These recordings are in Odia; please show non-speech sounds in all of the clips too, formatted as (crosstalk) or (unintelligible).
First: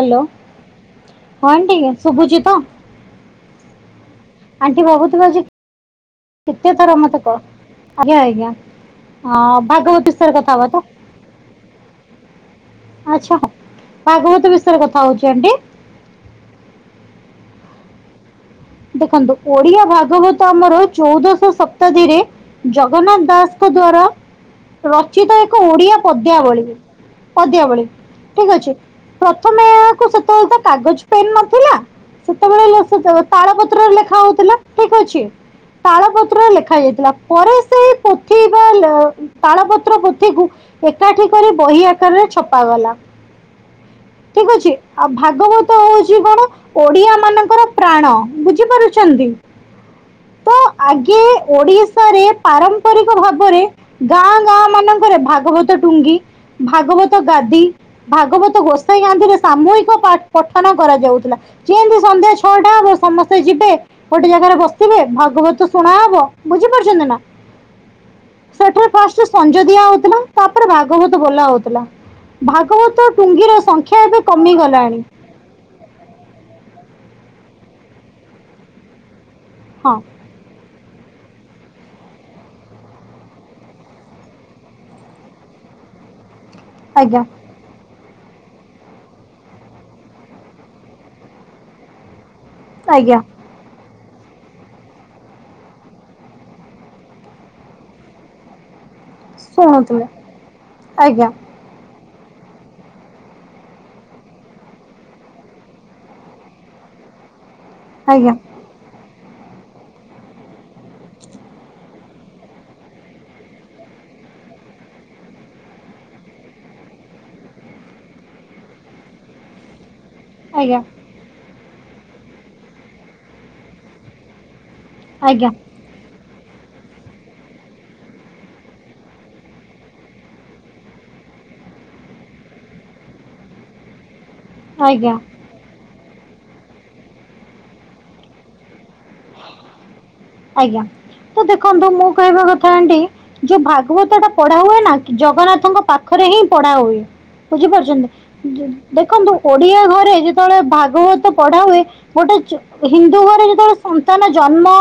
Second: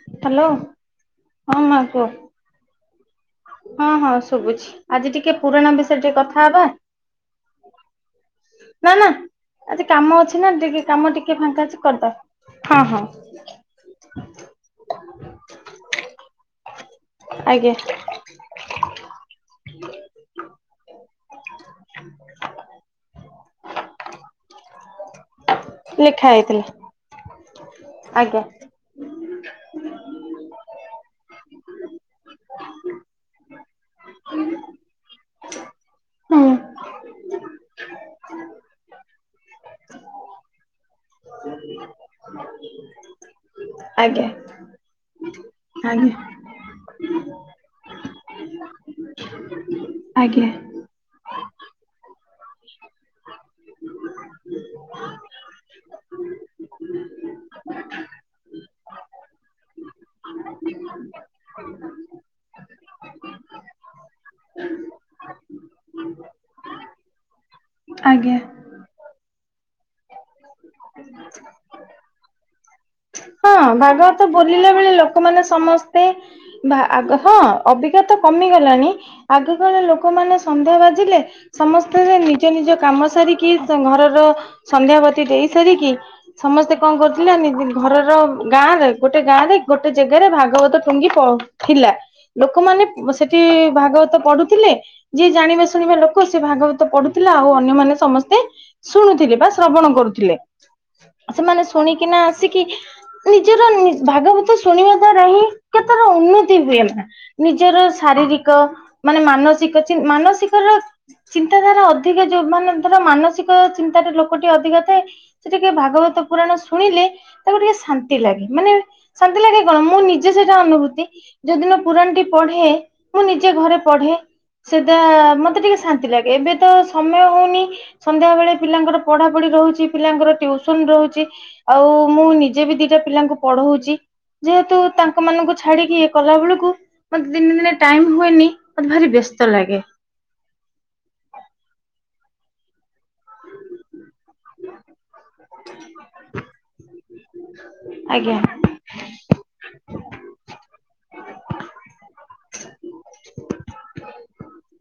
ହ୍ୟାଲୋ ହଁ ଆଣ୍ଟି ମା କୁହ। ଶୁଭୁଛି ତ? ହଁ ହଁ ଶୁଭୁଛି ଆଣ୍ଟି ଆଜି କହୁଥିଲ ଟିକେ ଯେ ପୁରାଣ ବିଷୟରେ ଟିକେ କଥା ହବା। କେତେ ଥର କ ମତ କହ ନା ନା ଆଜି ଭାଗବତ କାମ ବିଷୟରେ ଅଛି ନା କଥା ଟିକେ କାମ ଟିକେ ଫାଙ୍କା ଅଛି କରିଦବା। ହଁ ହଁ ଆଛା ହଉ ଭାଗବତ ବିଷୟରେ କଥା ହଉଛି ଆଣ୍ଟି ଆଜ୍ଞା ଦେଖନ୍ତୁ ଓଡିଆ ଭାଗବତ ଆମର ଚଉଦଶ ଶତାବ୍ଦୀରେ ଜଗନ୍ନାଥ ଦାସଙ୍କ ଦ୍ଵାରା ରଚିତ ଏକ ଓଡିଆ ଲେଖା ପଦ୍ୟାବଳି ହେଇଥିଲା ପଦ୍ୟାବଳି ଆଜ୍ଞା ଠିକ ଅଛି ପ୍ରଥମେ ଏହାକୁ ସେତେବେଳେ ତ କାଗଜ ପେନ୍ ନଥିଲା ସେତେବେଳେ ତାଳ ପତ୍ରରେ ଲେଖା ହଉଥିଲା ଠିକ ଅଛି ତାଳ ପତ୍ରରେ ହୁଁ ଲେଖା ଯାଇଥିଲା। ପରେ ସେଇ ପୋଥି ବା ତାଳ ପତ୍ର ପୋଥିକୁ ଏକାଠି କରି ବହି ଆକାରରେ ଛପାଗଲା। ଆଜ୍ଞା ଠିକ ଅଛି ଆଉ ଭାଗବତ ଆଜ୍ଞା ହଉଛି କଣ ଓଡିଆ ମାନଙ୍କର ପ୍ରାଣ ବୁଝି ପାରୁଛନ୍ତି ଆଜ୍ଞା। ଆଗେ ଓଡିଶାରେ ପାରମ୍ପରିକ ଭାବରେ ଗାଁ ଗାଁ ମାନଙ୍କରେ ଭାଗବତ ଟୁଙ୍ଗି ଭାଗବତ ଗାଦି ଭାଗବତ ଗୋସାଇ ଗାନ୍ଧିରେ ସାମୁହିକ ପାଠ ପଠନ କରାଯାଉଥିଲା। ଯେନ୍ତି ସନ୍ଧ୍ୟା ଛଟା ହବ ସମସ୍ତେ ଯିବେ ଗୋଟେ ଜାଗାରେ ବସିବେ ଭାଗବତ ଶୁଣା ହବ ବୁଝିପାରୁଛନ୍ତି ନା। ଆଜ୍ଞା। ସେଠାରେ ଫାଷ୍ଟ ସଞ୍ଜ ଦିଆ ହଉଥିଲା ତାପରେ ଭାଗବତ ବୋଲା ହଉଥିଲା। ଭାଗବତ ଟୁଙ୍ଗିର ସଂଖ୍ୟା ଏବେ କମିଗଲାଣି। ଲୋକ ମାନେ ସମସ୍ତେ ଭା ଆଗ ହଁ ଅବିକା ତ କମିଗଲାଣି ଆଗ ବେଳେ ହଁ ଲୋକମାନେ ସନ୍ଧ୍ୟା ବାଜିଲେ ସମସ୍ତେ କାମ ସରିକି ଘରର ସନ୍ଧ୍ୟାବତୀ ଦେଇ ସାରିକି ସମସ୍ତେ କଣ ଆଜ୍ଞା କରୁଥିଲେ ଘରର ଗାଁରେ ଗୋଟେ ଗାଁ ରେ ଗୋଟେ ଜାଗାରେ ଭାଗବତ ଟୁଙ୍ଗି ଥିଲା ଲୋକମାନେ ଆଜ୍ଞା ସେଠି ଟି ଭାଗବତ ପଢୁଥିଲେ। ଯିଏ ଜାଣିବା ଶୁଣିବା ଲୋକ ସେ ଭାଗବତ ପଢୁଥିଲା ଆଉ ଅନ୍ୟମାନେ ସମସ୍ତେ ଶୁଣୁଥିଲେ ବା ଶ୍ରବଣ ଶୁଣୁଥିଲେ କରୁଥିଲେ ଆଜ୍ଞା ସେମାନେ ଶୁଣିକିନା ଆସିକି ନିଜର ଭାଗବତ ଶୁଣିବା ଦ୍ଵାରା ହିଁ କେତର ଉନ୍ନତି ହୁଏ ନା। ନିଜର ଆଜ୍ଞା ଶାରୀରିକ ମାନେ ମାନସିକ ଚି ମାନସିକ ର ଚିନ୍ତାଧାରା ଅଧିକ ଯୋଉ ମାନେ ଧର ମାନସିକ ଚିନ୍ତାାରେ ଲୋକଟି ଅଧିକ ଥାଏ। ସେ ଟିକେ ଭାଗବତ ପୁରାଣ ଶୁଣିଲେ ତାକୁ ଟିକେ ଶାନ୍ତି ଲାଗେ ମାନେ ଶାନ୍ତି ଲାଗେ କଣ ମୁଁ ନିଜେ ସେଇଟା ଆଜ୍ଞା ଅନୁଭୂତି। ଯଉଦିନ ମୁଁ ପୁରାଣ ଟି ପଢେ ମୁଁ ନିଜେ ଘରେ ପଢେ ସେଟା ଆଜ୍ଞା ମତେ ଟିକେ ଶାନ୍ତି ଲାଗେ। ଏବେ ତ ସମୟ ହଉନି। ସନ୍ଧ୍ୟା ବେଳେ ପିଲାଙ୍କର ପଢା ପଢି ରହୁଛି ପିଲାଙ୍କର ଟିଉସନ ରହୁଛି ଆଉ ମୁଁ ନି ଯେ ବି ଦିଟା ପିଲାଙ୍କୁ ପଢଉଛି ଯେହେତୁ ଆଜ୍ଞା ତାଙ୍କ ମାନଙ୍କୁ ଛାଡିକି କଲା ବେଳକୁ ମତେ ଦିନେ ଦିନେ ଟାଇମ ହୁଏନି ମତେ ଭାରି ବ୍ୟସ୍ତ ଲାଗେ। ଆଜ୍ଞା ତ ଦେଖନ୍ତୁ ମୁଁ କହିବା କଥା ଆଣ୍ଟୀ ଯଉ ଭାଗବତ ତ ପଢ଼ା ହୁଏ ନା ଜଗନ୍ନାଥଙ୍କ ପାଖରେ ହିଁ ପଢା ହୁଏ ବୁଝିପାରୁଛନ୍ତି। ଆଜ୍ଞା। ଦେଖନ୍ତୁ ଓଡିଆ ଘରେ ଯେତେବେଳେ ଭାଗବତ ପଢା ହୁଏ। ଗୋଟେ ହିନ୍ଦୁ ଘରେ ଯେତେବେଳେ ସନ୍ତାନ ଜନ୍ମ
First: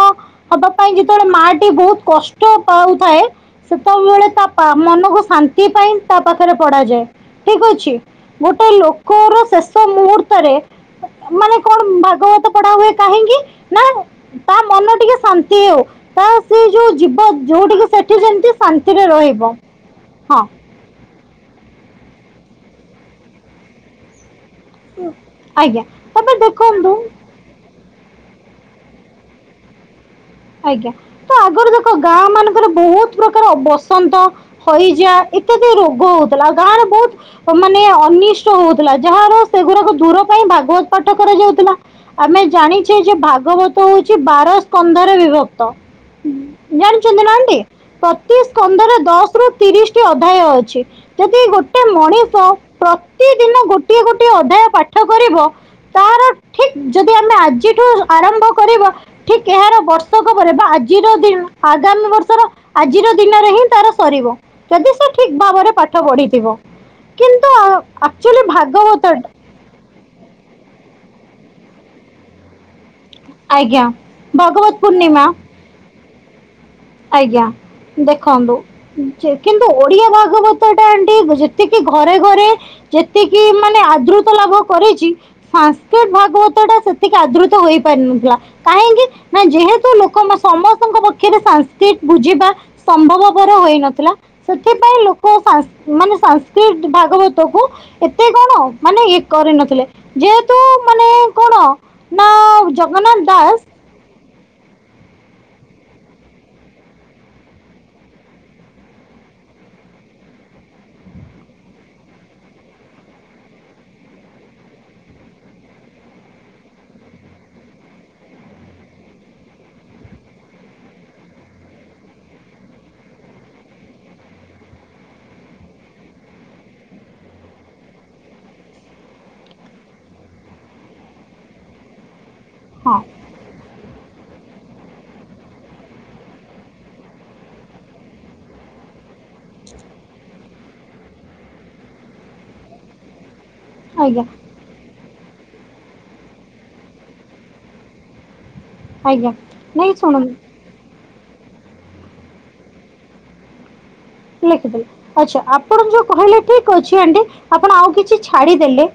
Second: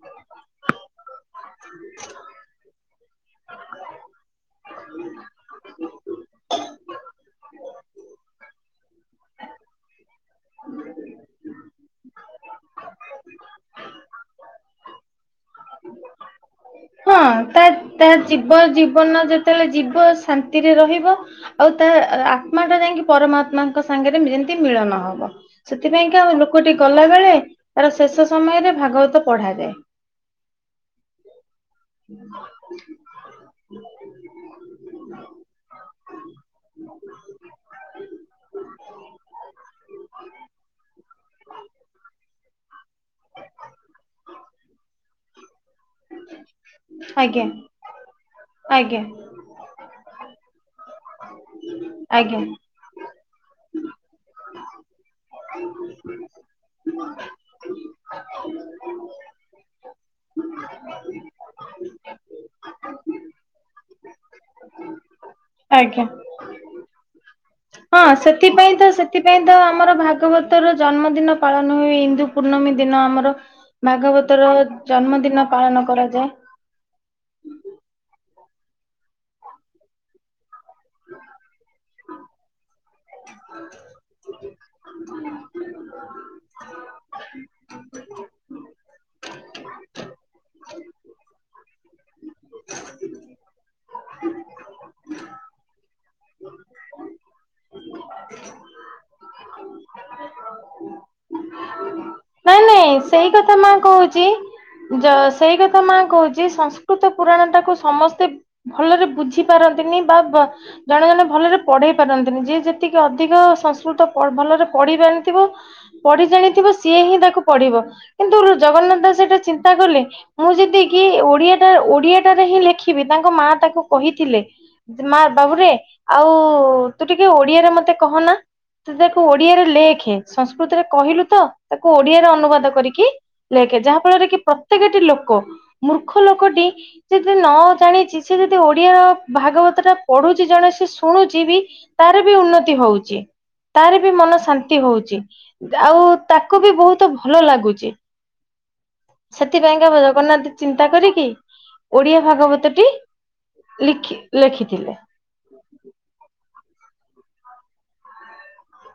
ହବା ପାଇଁ ଯେତେବେଳେ ମା ଟି ବହୁତ କଷ୍ଟ ପାଉଥାଏ। ସେତବଳେ ତା ପା ମନକୁ ଶାନ୍ତି ପାଇଁ ତା ପାଖରେ ପଢାଯାଏ। ଠିକ ଅଛି, ଗୋଟେ ଲୋକର ଶେଷ ମୁହୂର୍ତ୍ତରେ ମାନେ କଣ ଭାଗବତ ପଢା ହୁଏ କାହିଁକି? ନା ତା ମନ ଟିକେ ଶାନ୍ତି ହଉ, ତା ସେ ଯୋଉ ଯିବ ଯୋଉ ଟିକେ ତାହା ଜୀବ ଜୀବନ ଯେତେବେଳେ ଯିବ ହଁ ଶାନ୍ତି ରେ ରହିବ ଆଉ ତା ଆତ୍ମା ଟା ଯାଇକି ପରମାତ୍ମାଙ୍କ ସାଙ୍ଗରେ ମିଳନ ହବ, ଆଜ୍ଞା ସେଥିପାଇଁ କା ଆମ ତାପରେ ଲୋକଟି ଦେଖନ୍ତୁ ଗଲାବେଳେ ତାର ଶେଷ ସମୟରେ ଭାଗବତ ପଢାଯାଏ। ଆଜ୍ଞା, ତ ଆଗରୁ ଦେଖ ଗାଁ ମାନଙ୍କରେ ବହୁତ ପ୍ରକାର ବସନ୍ତ, ହଇଜା ଇତ୍ୟାଦି ରୋଗ ହଉଥିଲା, ଗାଁ ରେ ବହୁତ ମାନେ ଅନିଷ୍ଟ ହଉଥିଲା, ଯାହାର ସେଗୁଡାକୁ ଦୂର ପାଇଁ ଭାଗବତ ପାଠ କରାଯାଉଥିଲା। ଆମେ ଜାଣିଛେ ଯେ- ଭାଗବତ ହଉଛି ବାର ସ୍କନ୍ଧରେ ବିଭକ୍ତ। ଜାଣିଛନ୍ତି ନା। ଆଜ୍ଞା (unintelligible) ପ୍ରତି ସ୍କନ୍ଧରେ ଆଜ୍ଞା ଦଶ ରୁ ତିରିଶି ଟି ଅଧ୍ୟାୟ ଅଛି। ଯଦି ଗୋଟେ ଆଜ୍ଞା ମଣିଷ ପ୍ରତିଦିନ ଗୋଟିଏ ଗୋଟିଏ ଅଧ୍ୟାୟ ପାଠ କରିବ ତାର ଠିକ ଯଦି ଆମେ ଆଜିଠୁ ଆରମ୍ଭ କରିବା, ଠିକ ଏହାର ବର୍ଷ ପରେ ବା ଆଜିର ଦିନ ଆଗାମୀ ବର୍ଷର ଆଜିର ଦିନରେ ହିଁ ତାର ସରିବ, ଯଦି ସେ ଠିକ ଭାବରେ ପାଠ ଆଜ୍ଞା। ପଢିଥିବ କିନ୍ତୁ ହଁ ଆକୁଚୁଆଲି ସେଥିପାଇଁ ତ ଭାଗବତ ସେଥିପାଇଁ ଆମର ଭାଗବତର ଜନ୍ମଦିନ ପାଳନ ହୁଏ ଇନ୍ଦୁ ପୂର୍ଣ୍ଣମୀ ଦିନ ଆମର ଆଜ୍ଞା ଭାଗବତ ର ଜନ୍ମଦିନ ପାଳନ କରାଯାଏ। ଆଜ୍ଞା, ଦେଖନ୍ତୁ ଯେ କିନ୍ତୁ ଓଡିଆ ଭାଗବତ ଟା ଆଣ୍ଟି ଯେତିକି ଘରେ ଘରେ ଯେତିକି ମାନେ ଆଦୃତ ଲାଭ କରିଚି ସାଂସ୍କ୍ରିଟ ଭାଗବତ ଟା ସେତିକି ଆଦୃତ ହେଇପାରିନଥିଲା। କାହିଁକି ନା ଯେହେତୁ ଲୋକମାନେ ସମସ୍ତଙ୍କ ପକ୍ଷରେ ସାଂସ୍କ୍ରିଟ ବୁଝିବା ସମ୍ଭବପର ହୋଇ ନଥିଲା। ସେଥିପାଇଁ ଲୋକ ସାଂସ ମାନେ ସାଂସ୍କ୍ରିଟ ଭାଗବତ କୁ ଏତେ କଣ ମାନେ ଇଏ କରିନଥିଲେ, ଯେହେତୁ ମାନେ କଣ? ନା ନାଇଁ ନାଇଁ ଜଗନ୍ନାଥ ସେଇ କଥା ଦାସ ମା କହୁଚି। ଯ ସେଇ କଥା ମା କହୁଚି ସଂସ୍କୃତ ପୁରାଣ ଟାକୁ ସମସ୍ତେ ଭଲରେ ବୁଝି ପାରନ୍ତିନି, ବା-ବ ଜଣେ ଜଣେ ଭଲରେ ପଢେଇ ପାରନ୍ତିନି, ଯିଏ ଯେତିକି ଅଧିକ ସଂସ୍କୃତ ଭଲରେ ପଢି ଜାଣିଥିବ ପଢି ଜାଣିଥିବ ସିଏ ହିଁ ତାକୁ ପଢିବ କିନ୍ତୁ ଜଗନ୍ନାଥ ଦାସ ସେଟା ଚିନ୍ତା କଲେ। ମୁଁ ଯେଦି କିି ଓଡିଆଟା, ଓଡିଆଟାରେ ହିଁ ଲେଖିବି ତାଙ୍କ ମା ତାକୁ କହିଥିଲେ। ମା ବାବୁରେ, ଆଉ ତୁ ଟିକେ ଓଡିଆରେ ମତେ କହନା। ତୁ ତାକୁ ଓଡିଆରେ ଲେଖେ, ସଂସ୍କୃତରେ କହିଲୁ ତ, ତାକୁ ଓଡିଆରେ ଅନୁବାଦ ହଁ କରିକି ଲେଖେ, ଯାହା ଫଳରେ କି ପ୍ରତ୍ୟେକଟି ଲୋକ ମୂର୍ଖ ଲୋକଟି ସେ ଯ ନ ଜାଣିଚି ସେ ଯଦି ଓଡିଆର ଭାଗବତ ଟା ପଢୁଚି ଜଣେ ସେ ଶୁଣୁଚୁ ବି ତାର ବି ଉନ୍ନତି ହଉଚି। ତାର ବି ଆଜ୍ଞା ମନ ଶାନ୍ତି ହଉଚି ଆଉ ତାକୁ ବି ବହୁତ ତ ଭଲ ଲାଗୁଚି, ଆଜ୍ଞା ସେଥିପାଇଁକା ନାଇଁ ଶୁଣନ୍ତୁ ଜଗନ୍ନାଥ ଚିନ୍ତା କରିକି, ଓଡିଆ ଭାଗବତ ଟି ଲିଖି ଲେଖିଦେଲେ, ଆଛା ଆପଣ ଯୋଉ କହିଲେ ଠିକ ଅଛି ଆଣ୍ଟି ଆପଣ ଆଉ କିଛି ଛାଡିଦେଲେ।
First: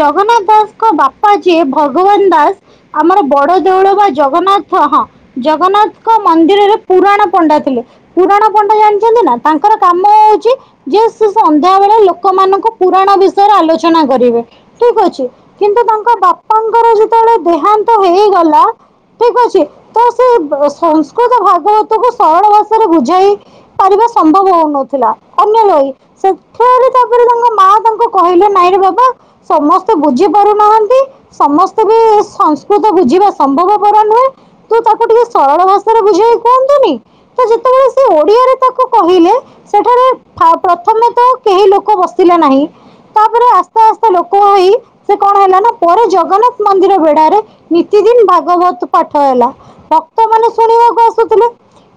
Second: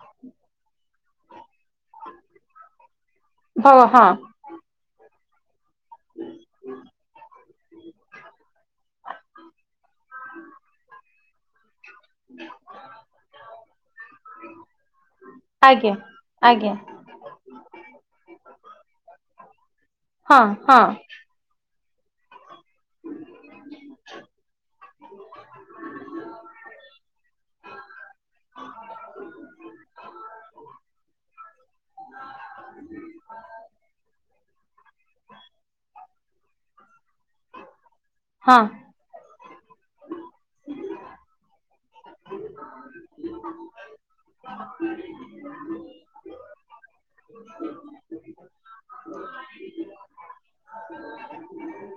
ଜଗନ୍ନାଥ ଦାସଙ୍କ ବାପା ଯିଏ ଭଗବାନ ଦାସ, ଆମର ବଡ ହଁ ଦଉଳ ବା ହଁ ଜଗନ୍ନାଥ ହ ହଁ ଜଗନ୍ନାଥଙ୍କ ମନ୍ଦିରରେ ପୁରାଣ ପଣ୍ଡା ଥିଲେ। ପୁରାଣ ପଣ୍ଡା ଜାଣିଛନ୍ତି ନା? କର କାମ ହଉଚି ଯେ ସେ ସନ୍ଧ୍ୟା ବେଳେ ଲୋକ ଲୋକ ମାନଙ୍କୁ ପୁରାଣ ବିଷୟରେ ଆଲୋଚନା କରିବେ, ଠିକ ଅଛି କିନ୍ତୁ ଆଜ୍ଞା ତାଙ୍କ ଆଜ୍ଞା ବାପାଙ୍କର ଯଉ ଙ୍କର ଦେହାନ୍ତ ହେଇଗଲା ଠିକ ଅଛି, ତ ସେ ହଁ ବ ହଁ ସଂସ୍କୃତ ଭାଗବତ କୁ ସରଳ ଭାଷାରେ ବୁଝାଇ ପାରିବେ ସମ୍ଭବ ହଉନଥିଲା, ଅନ୍ୟ ଲହି ସେଠାରେ ତାପରେ ତାଙ୍କ ମା ତାଙ୍କୁ କହିଲେ ନାଇଁରେ ବାବା ସମସ୍ତେ ବୁଝି ପାରୁନାହାନ୍ତି ସମସ୍ତେ ବି ସଂସ୍କୃତ ବୁଝିବା ସମ୍ଭବପର ନୁହେଁ। ତୁ ତାକୁ ଟିକେ ସରଳ ଭାଷାରେ ବୁଝେଇକି କୁହନ୍ତୁନି ତ ଯେତେବେଳେ ସେ ଓଡିଆରେ ହଁ ତାକୁ କହିଲେ ସେଠାରେ ଫା ପ୍ରଥମେ ତ କେହି ଲୋକ ବସିଲେ ନାହିଁ, ତାପରେ ଆସ ଆସ୍ତେ ଆସ୍ତେ ଲୋକ ହୋଇ ସେ କଣ ହେଲା ନା ପରେ ଜଗନ୍ନାଥ ମନ୍ଦିର ବେଡାରେ ନିତି ଦିନ ଭାଗବତ ପାଠ ହେଲା ଭକ୍ତମାନେ ଶୁଣିବାକୁ ଆସୁଥିଲେ,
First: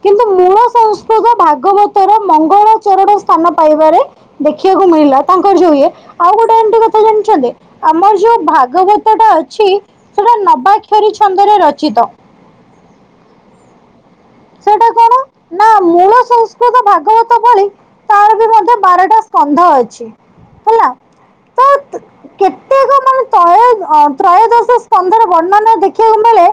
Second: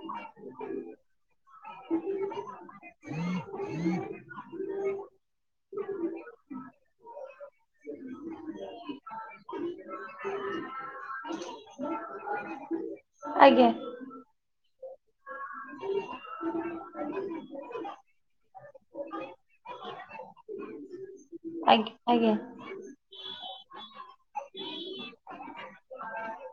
କିନ୍ତୁ ମୂଳ ସଂସ୍କୃତ ଭାଗବତ ତର ମଙ୍ଗଳ ଚରଣ ସ୍ଥାନ ପାଇବାରେ ଦେଖିବାକୁ ମିଳିଲା ତାଙ୍କର ଯଉ ଇଏ ଆଉ ଗୋଟେ ଏମିତି କଥା ଜାଣିଚନ୍ତି। ଆମର ଯୋଉ ଭାଗବତ ଟା ଅଛି ସେଟା ନବାକ୍ଷରୀ ଛନ୍ଦରେ ରଚିତ। (inaudible) ଆଜ୍ଞା। ସେଇଟା କଣ ନା ମୂଳ ସଂସ୍କୃତ ଭାଗବତ ଭଳି ତାର ବି ମଧ୍ୟ ବାରଟା ସ୍କନ୍ଧ ଅଛି ହେଲା। ଆଜ୍ଞା ଆଜ୍ଞା। ପ୍ରତେକ ମାନେ ତ୍ରୟୋ ଅ ତ୍ରୟୋଦଶ ସ୍କନ୍ଦରେ ବର୍ଣ୍ଣନା ଦେଖିବାକୁ ମିଳେ।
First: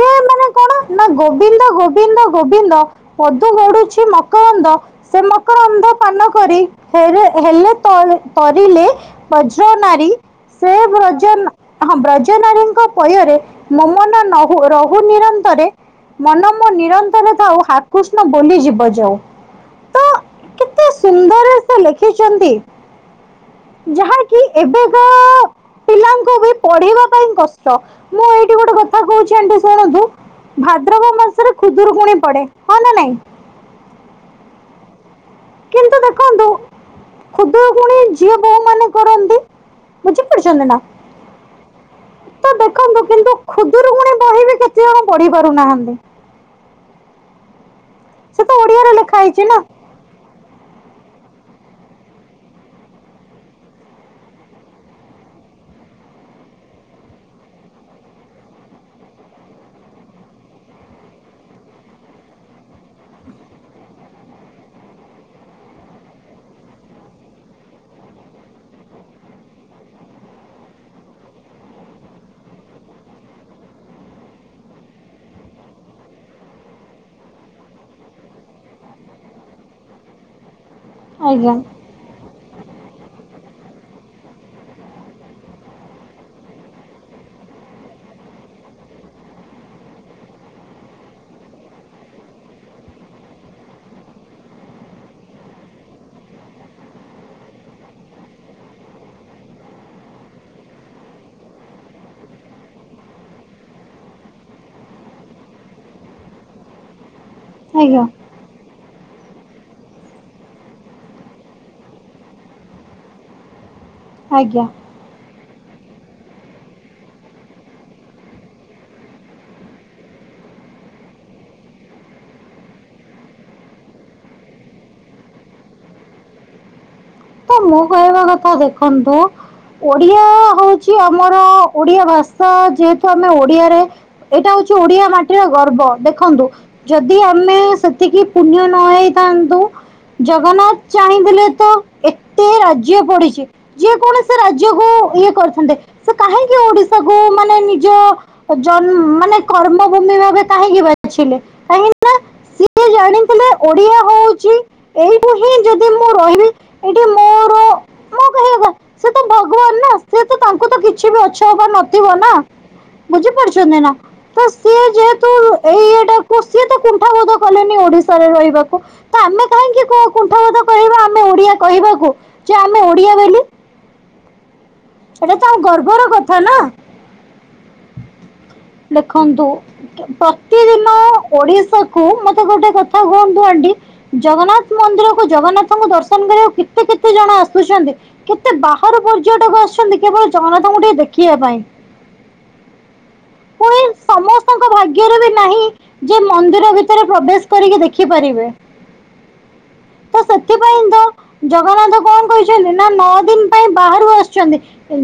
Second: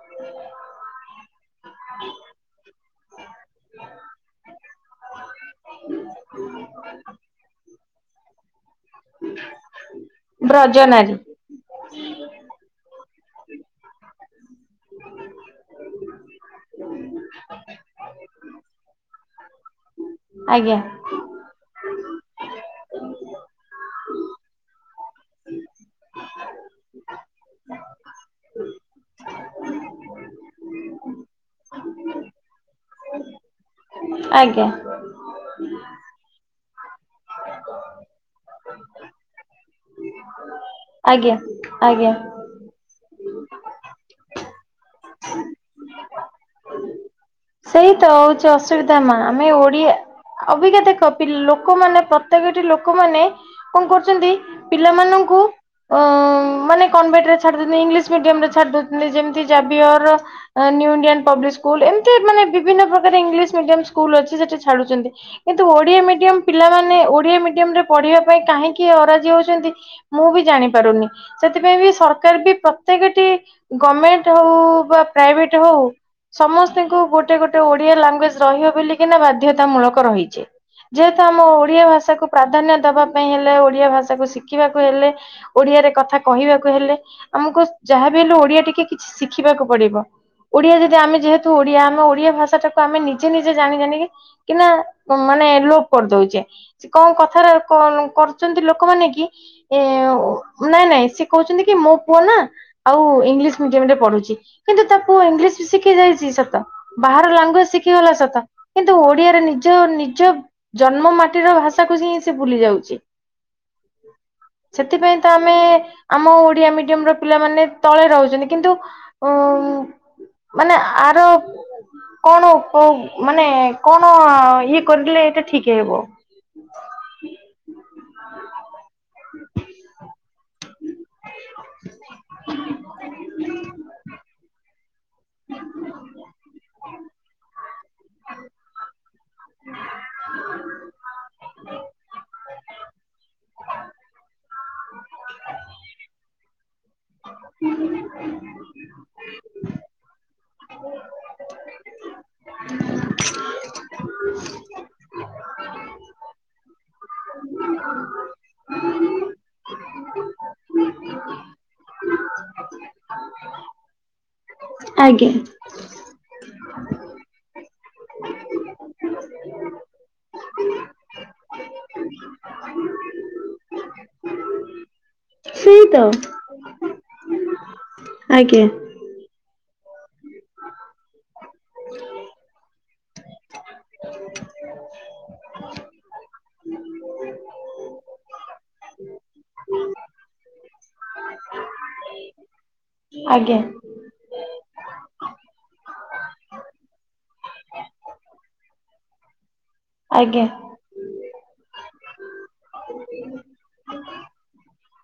ଯେ ମାନେ କଣ ନା ଗୋବିନ୍ଦ ଗୋବିନ୍ଦ ଗୋବିନ୍ଦ ଗୋବିନ୍ଦ ପଦୁ ଗଡୁଛି ମକରନ୍ଦ ସେ ମକରନ୍ଦ ପାନ କରି ହେରେ ହେଲେ ତର୍ ତରିଲେ ବଜ୍ର ନାରୀ ସେ ବ୍ରଜନାରୀ ବ୍ରଜ ନା ହଁ ବ୍ରଜ ନାରୀଙ୍କ ପୟରେ ମୋମନ ନହୁ ରହୁ ନିରନ୍ତରେ ମନ- ମୋ ନିରନ୍ତର ଥାଉ ହାକୃଷ୍ଣ ବୋଲିୁ ଯିବ ଯାଉ ତ ଆଜ୍ଞା। ସୁନ୍ଦରରେ ସେ ଲେଖିଛନ୍ତି ଯାହାକି ଏବେ ପିଲାଙ୍କୁ ବି ପଢିବା ପାଇଁ କଷ୍ଟ ମୁଁ ଏଇଠି ଗୋଟେ କଥା କହୁଛି ଆଣ୍ଟି ଶୁଣନ୍ତୁ। ଭାଦ୍ରବ ମାସରେ ଖୁଦୁରୁକୁୁଣି ପଡେ ହଁ ନା ନାଇଁ। ଆଜ୍ଞା। କିନ୍ତୁ ଦେଖନ୍ତୁ ଖୁଦରୁକୁଣି ଝିଅ ବୋହୂ ମାନେ କରନ୍ତି ବୁଝି ପାରୁଛନ୍ତି ନା? ଆଜ୍ଞା ଆଜ୍ଞା। ତ ଦେଖନ୍ତୁ କିନ୍ତୁ ଖୁଦୁରୁକୁଣି ବହି ବି କେତେ ଜଣ ପଢି ପାରୁନାହାନ୍ତି। ସେଇ ତ ସେ ହଉଛି ଓଡ଼ିଆରେ ଅସୁବିଧା ମା ଲେଖା ହେଇଛି ଆମେ ନା ଓଡିଆ ଅବିକା ଦେଖ ପି ଲୋକମାନେ ପ୍ରତ୍ୟେକ ଟି ଲୋକମାନେ - - କଣ କରୁଛନ୍ତି ପିଲାମାନଙ୍କୁ ଅ ମାନେ କନଭେଣ୍ଟ ରେ ଛାଡିଉଛନ୍ତି ଇଂଲିଶ ମିଡିୟମ ରେ ଛା ଦଉଛନ୍ତି ଯେମତି ଜାବିଅର ନିଉ ଇଣ୍ଡିଆନ ପବ୍ଲିକ ସ୍କୁଲ ଏମତି ମାନେ ବିଭିନ୍ନ ପ୍ରକାର ଇଂଲିଶ ମିଡିୟମ ସ୍କୁଲ ଅଛି ସେଠି ଛାଡୁଛନ୍ତି। କିନ୍ତୁ ଓଡିଆ ମିଡିୟମ ପିଲାମାନେ ଓଡିଆ ମିଡିୟମ ରେ ପଢିବା ପାଇଁ କାହିଁକି ଅରାଜି ହେଉଛନ୍ତି। ମୁଁ ବି ଜାଣି ପାରୁନି ସେଥିପାଇଁ ବି ସରକାର ବି ପ୍ରତ୍ୟକଟି - ଗମେଣ୍ଟ ହଉ ବା ପ୍ରାଇଭେଟ ହଉ ସମ ସ୍ତ ଙ୍କୁ ଗୋଟେ ଗୋଟେ ଓଡିଆ ଲାଙ୍ଗୁଏଜ ରହିବ ବୋଲିକିନା ବାଧ୍ୟତାମୂଳକ ରହିଛି। ଯେହେତୁ ଆମ ଆଜ୍ଞା ଓଡିଆ ଭାଷାକୁ ପ୍ରାଧାନ୍ୟ ଦବା ପାଇଁ ହେଲେ ଓଡିଆ ଭାଷାକୁ ଶିଖିବାକୁ ହେଲେ ଓଡିଆରେ କଥା କହିବାକୁ ହେଲେ ଆମକୁ ଯାହାବି ହେଲେ ଓଡିଆ ଟିକେ କିଛି ଶିଖିବାକୁ ପଡିବ। ଓଡିଆ ଯଦି ଆମେ ଯେହେତୁ ଓଡିଆ ଆମ ଓଡିଆ ଭାଷାଟାକୁ ଆମେ ନିଜେ ନିଜେ ଜାଣି ଜାଣିକି କି ନା ମାନେ ଲୋପ କରିଦଉଛେ। ସେ କଣ କଥାରେ କରୁଛନ୍ତି ଲୋକମାନେ କି ଏ ନାଇଁ ନାଇଁ ସେ କହୁଛନ୍ତି କି ମୋ ପୁଅ ନା ଆଉ ଇଂଲିଶ ମିଡିୟମ ରେ ପଢୁଛି କିନ୍ତୁ ତା ପୁଅ ଇଂଲିଶ ବି ଶିଖି ଯାଇଛି ସତ ବାହାର ଲାଙ୍ଗୁଏଜ ଆଜ୍ଞା ଶିଖିଗଲା ସତ କିନ୍ତୁ ଓଡିଆରେ ନିଜ ନିଜ ଜନ୍ମ ମାଟିର ଭାଷାକୁ ହିଁ ସେ ଭୁଲି ଯାଉଛି। ଆଜ୍ଞା। ସେଥିପାଇଁ ତ ଆମେ ଆମ ଓଡିଆ ମିଡିୟମ ର ପିଲାମାନେ ତଳେ ରହୁଛନ୍ତି କିନ୍ତୁ - ଓମ୍ ମାନେ ଆର - କଣ ଉପଗ ମାନେ କଣ ଇଏ କରିଲେ ଏଟା ଠିକ୍ ହେବ? ତ ମୁଁ କହିବା କଥା ଦେଖନ୍ତୁ ଓଡିଆ ହଉଛି - ଆମର ଓଡିଆ ଭାଷା ଯେହେତୁ ଆମେ ଓଡିଆରେ ଏଟା ହଉଛି ଓଡିଆ - ମାଟିର ଗର୍ବ ଦେଖନ୍ତୁ ଯଦି ଆମେ ସେତିକି ପୁଣ୍ୟ ନହେଇ - ଥାନ୍ତୁ ଜଗନ୍ନାଥ ଚାହିଁଥିଲେ ତ ଏତେ ରାଜ୍ୟ ପଡିଛି - ଯେ କୌଣସି ରାଜ୍ୟକୁ ଇଏ କରିଥାନ୍ତେ ସେ କାହିଁକି ଓଡିଶା ମକୁ ମାନେ ନିଜ ଜନ୍ ମାନେ କର୍ମ ଭୂମି ଭାବେ- କାହିଁକି ବାଛିଲେ କାହିଁକି? ସିଏ ଜାଣିଥିଲେ ଓଡିଆ ହଉଛି ଏଇଠୁ ହିଁ ଯଦି ମୁଁ ରହିବି। ଏଇଠି ମୋର ମୋ କହିବା କଥା ସେ ତ ଭଗବାନ - ନାଁ ସେତ ତାଙ୍କୁ ତ କିଛି ବି ଅଛ ବା ନଥିବ ନା ବୁଝି ପାରୁଛନ୍ତି ନା। ତ ସିଏ ଯେହେତୁ ଆଜ୍ଞା ଏଏଇଟା କୁ ସିଏ ତ କୁଣ୍ଠାବୋଧ କଲେନି ଓଡିଶାରେ ରହିବାକୁ। ତ ଆମେ କାହିଁକି କୁଣ୍ଠବୋଧ କରିବା ଆମେ ଓଡିଆ - କହିବାକୁ ଯେ ଆମେ ଓଡିଆ ବୋଲି। ଏଇଟା ତମ ସେଇ ତ ଗର୍ବର କଥା ନା। (inaudible) ଆଜ୍ଞା। ଲେଖନ୍ତୁ ପ୍ରତିଦିନ ଓଡିଶା କୁ ମତେ ଗୋଟେ କଥା - ମତେ କୁହନ୍ତୁ ଆଣ୍ଟି ଜଗନ୍ନାଥ ମନ୍ଦିରକୁ ଜଗନ୍ନାଥଙ୍କୁ ଦର୍ଶନ କରିବାକୁ - କେତେ କେତେ ଜଣ ଆସୁଛନ୍ତି। କେତେ ବାହାରୁ ପର୍ଯ୍ୟଟକ ଆସୁଛନ୍ତି କେବଳ ଜଗନ୍ନାଥଙ୍କୁ ଟିକେ ଦେଖିବା ପାଇଁ। ଆଜ୍ଞା। ଇଁ ସମସ୍ତଙ୍କ ଭାଗ୍ୟରେ ବି ନାହିଁ ଯେ ମନ୍ଦିର ଭିତରେ ପ୍ରବେଶ କରିକି ଦେଖିପାରିବେ। ତ ଆଜ୍ଞା ସେଥିପାଇଁ ତ। ଜଗନ୍ନାଥ କଣ କହିଛନ୍ତି ନା ନଅ ଦିନ ପାଇଁ ବାହାରୁ ଆସୁଛନ୍ତି।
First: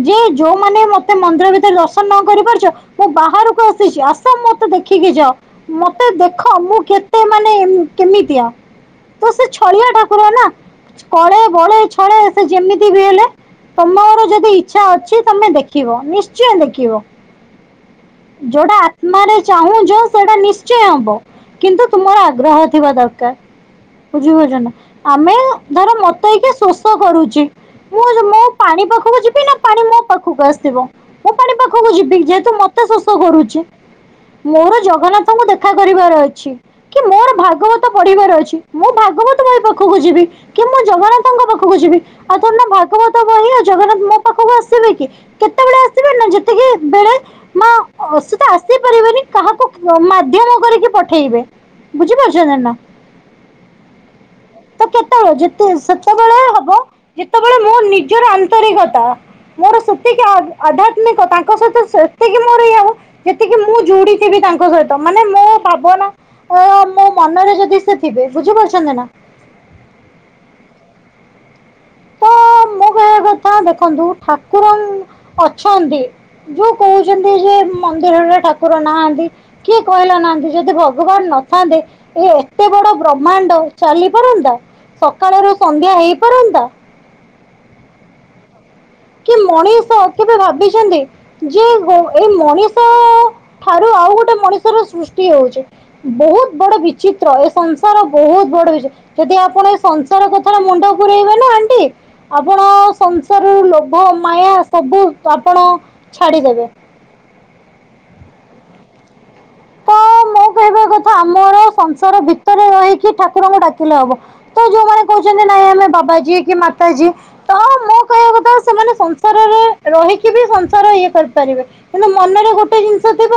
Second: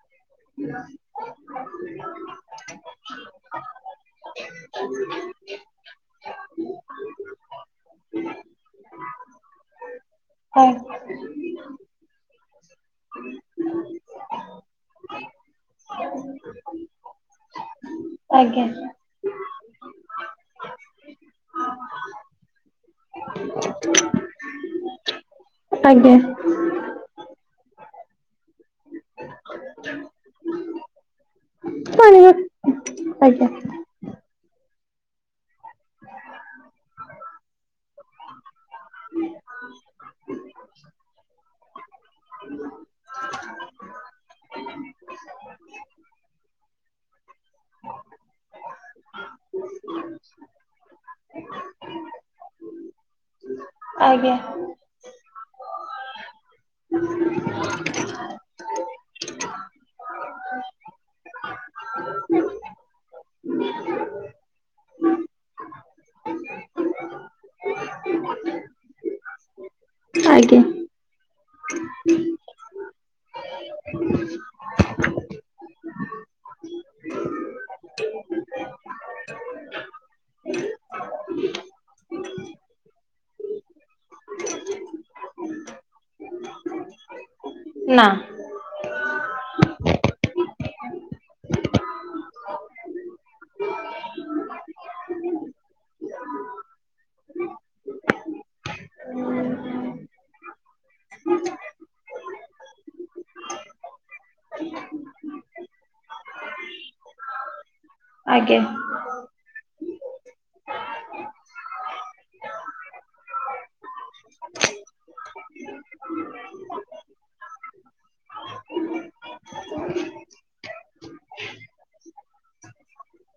ଯେ ଯୋଉମାନେ ମତେ ମନ୍ଦିର ଭିତରେ ଦର୍ଶନ ନ କରି ପାରୁଛ। ମୁଁ ବାହାରକୁ ଆସିଛି ଆସ ମତେ ଦେଖିକି ଯାଅ। ମତେ ଦେଖ ମୁଁ କେତେ ମାନେ କେମିତିଆ ତ ସେ ଛଳିଆ ଠାକୁର ନା। କଳେ ବଳେ ଛଳେ ସେ ଯେମିତି ବି ହେଲେ। ତମର ଯଦି ଇଚ୍ଛା ଅଛି ତମେ ଦେଖିବ ନିଶ୍ଚୟ ଦେଖିବ। (unintelligible) ଆଜ୍ଞା। ଯଉଟା ଆତ୍ମା ରେ ଚାହୁଁଛ ସେଟା ନିଶ୍ଚୟ ହବ କିନ୍ତୁ ତୁମର ଆଗ୍ରହ ଥିବା ଦରକାର। ବୁଝିପାରୁଛ ନା ଆମେ ଧର ଆଜ୍ଞା ମତେ ଏଇଖା ଶୋଷ। ଶୋଷ କରୁଛି ମୁଁ ଜ ମୁଁ ପାଣି ପାଖକୁ ଯିବି ନା ପାଣି ମୋ ପାଖକୁ ଆସିବ। ମୁଁ ପାଣି ପାଖକୁ ଯିବି ପାଣି ଯେହେତୁ ମତେ ଶୋଷ ଆଜ୍ଞା। କରୁଛି ମୋର ଜଗନ୍ନାଥଙ୍କୁ ଦେଖ ଦେଖା କରିବାର ଅଛି କି ମୋର ଭାଗବତ ପଢିବାର ଅଛି ମୁଁ ଭାଗବତ ବହି ପାଖକୁ ଯିବି। କି ମୁଁ ଜଗନ୍ନାଥଙ୍କ ପାଖକୁ ଯିବି ଆଉ ଥନା ଭାଗବତ ବହି ଆଉ ଜଗନ୍ନାଥ ମୋ ପାଖକୁ ଆସିବେ କି। କେତେବେଳେ ଆସିବେ ନା ଯେତିକି ବେଳେ। ନା ସିଏ ତ ଆସି ପାରିବେନି କାହାକୁ ଅ ମାଧ୍ୟମ କରିକି ପଠେଇବେ। ବୁଝିପାରୁଛନ୍ତି ନା। ଆଜ୍ଞା। ତ କେତେବେଳେ ଯେତେ ସେତେବେଳେ ହବ ଯେତେବେଳେ ମୋ ନିଜର ଆନ୍ତରିକତା। ମୋର ସେତିକି ଆ-ଆଧ୍ୟାତ୍ମିକ ତାଙ୍କ ସହିତ ସେତିକି ମୋର ଇଏ ଯେତିକି ମୁଁ ଯୁଡି ଥିବି ତାଙ୍କ ସହିତ ମାନେ ମୋ ଭାବନା। ଓ ମୋ ମନରେ ଯଦି ସେ ଥିବେ ବୁଝିପାରୁଛନ୍ତି ନା? ଆଜ୍ଞା। ତ ମୋ କହିବା କଥା ଦେଖନ୍ତୁ ଠାକୁରଙ୍କ ଅଛନ୍ତି। ଯୋଉ କହୁଛନ୍ତି ଯେ ମନ୍ଦିରରେ ଠାକୁର ନାହାନ୍ତି। କିଏ କହିଲା ନାହାନ୍ତି ଯଦି ଭଗବାନ ନଥାନ୍ତେ। ଏ-ଏତେ ବଡ ବ୍ରହ୍ମାଣ୍ଡ ଚାଲି ପାରନ୍ତା ସକାଳ ରୁ ସନ୍ଧ୍ୟା ହେଇପାରନ୍ତା। ନା। କି ମଣିଷ କେବେ ଭାବିଛନ୍ତି। ଯେ ଏ ଏଇ ମଣିଷ ଠାରୁ ଆଉ ଗୋଟେ ମଣିଷର ସୃଷ୍ଟି ହେଉଚି। ବହୁତ ବଡ ବିଚିତ୍ର ଏ ସଂସାର ବହୁତ ବଡ ବିଚ ଯଦି ଆପଣ ଏ ସଂସାର କଥାରେ ମୁଣ୍ଡ ପୁରେଇବେ ନା ଆଣ୍ଟି ଆପଣ ସଂସାରରୁ ଲୋ ଭ ମାୟା ସବୁ ଆପଣ ଛାଡିଦେବେ। ଆଜ୍ଞା। ତ ମୋ କହିବା କଥା ଆମର ସଂସାର ଭିତରେ ରହିକି ଠାକୁରଙ୍କୁ ଡାକିଲେ ହବ ତ ଯୋଉମାନେ କହୁ ଚନ୍ତି ନାଇ ଆମେ ବାବାଜି କିଏ ମାତାଜି। ତ ମୋ କହିବା କଥା ସେମାନେ ସଂସାରରେ ରହିକି ବି ସଂସାର ଇଏ କରିପାରିବେ। ମାନେ ମନରେ ଗୋଟେ ଜିନିଷ ଥିବ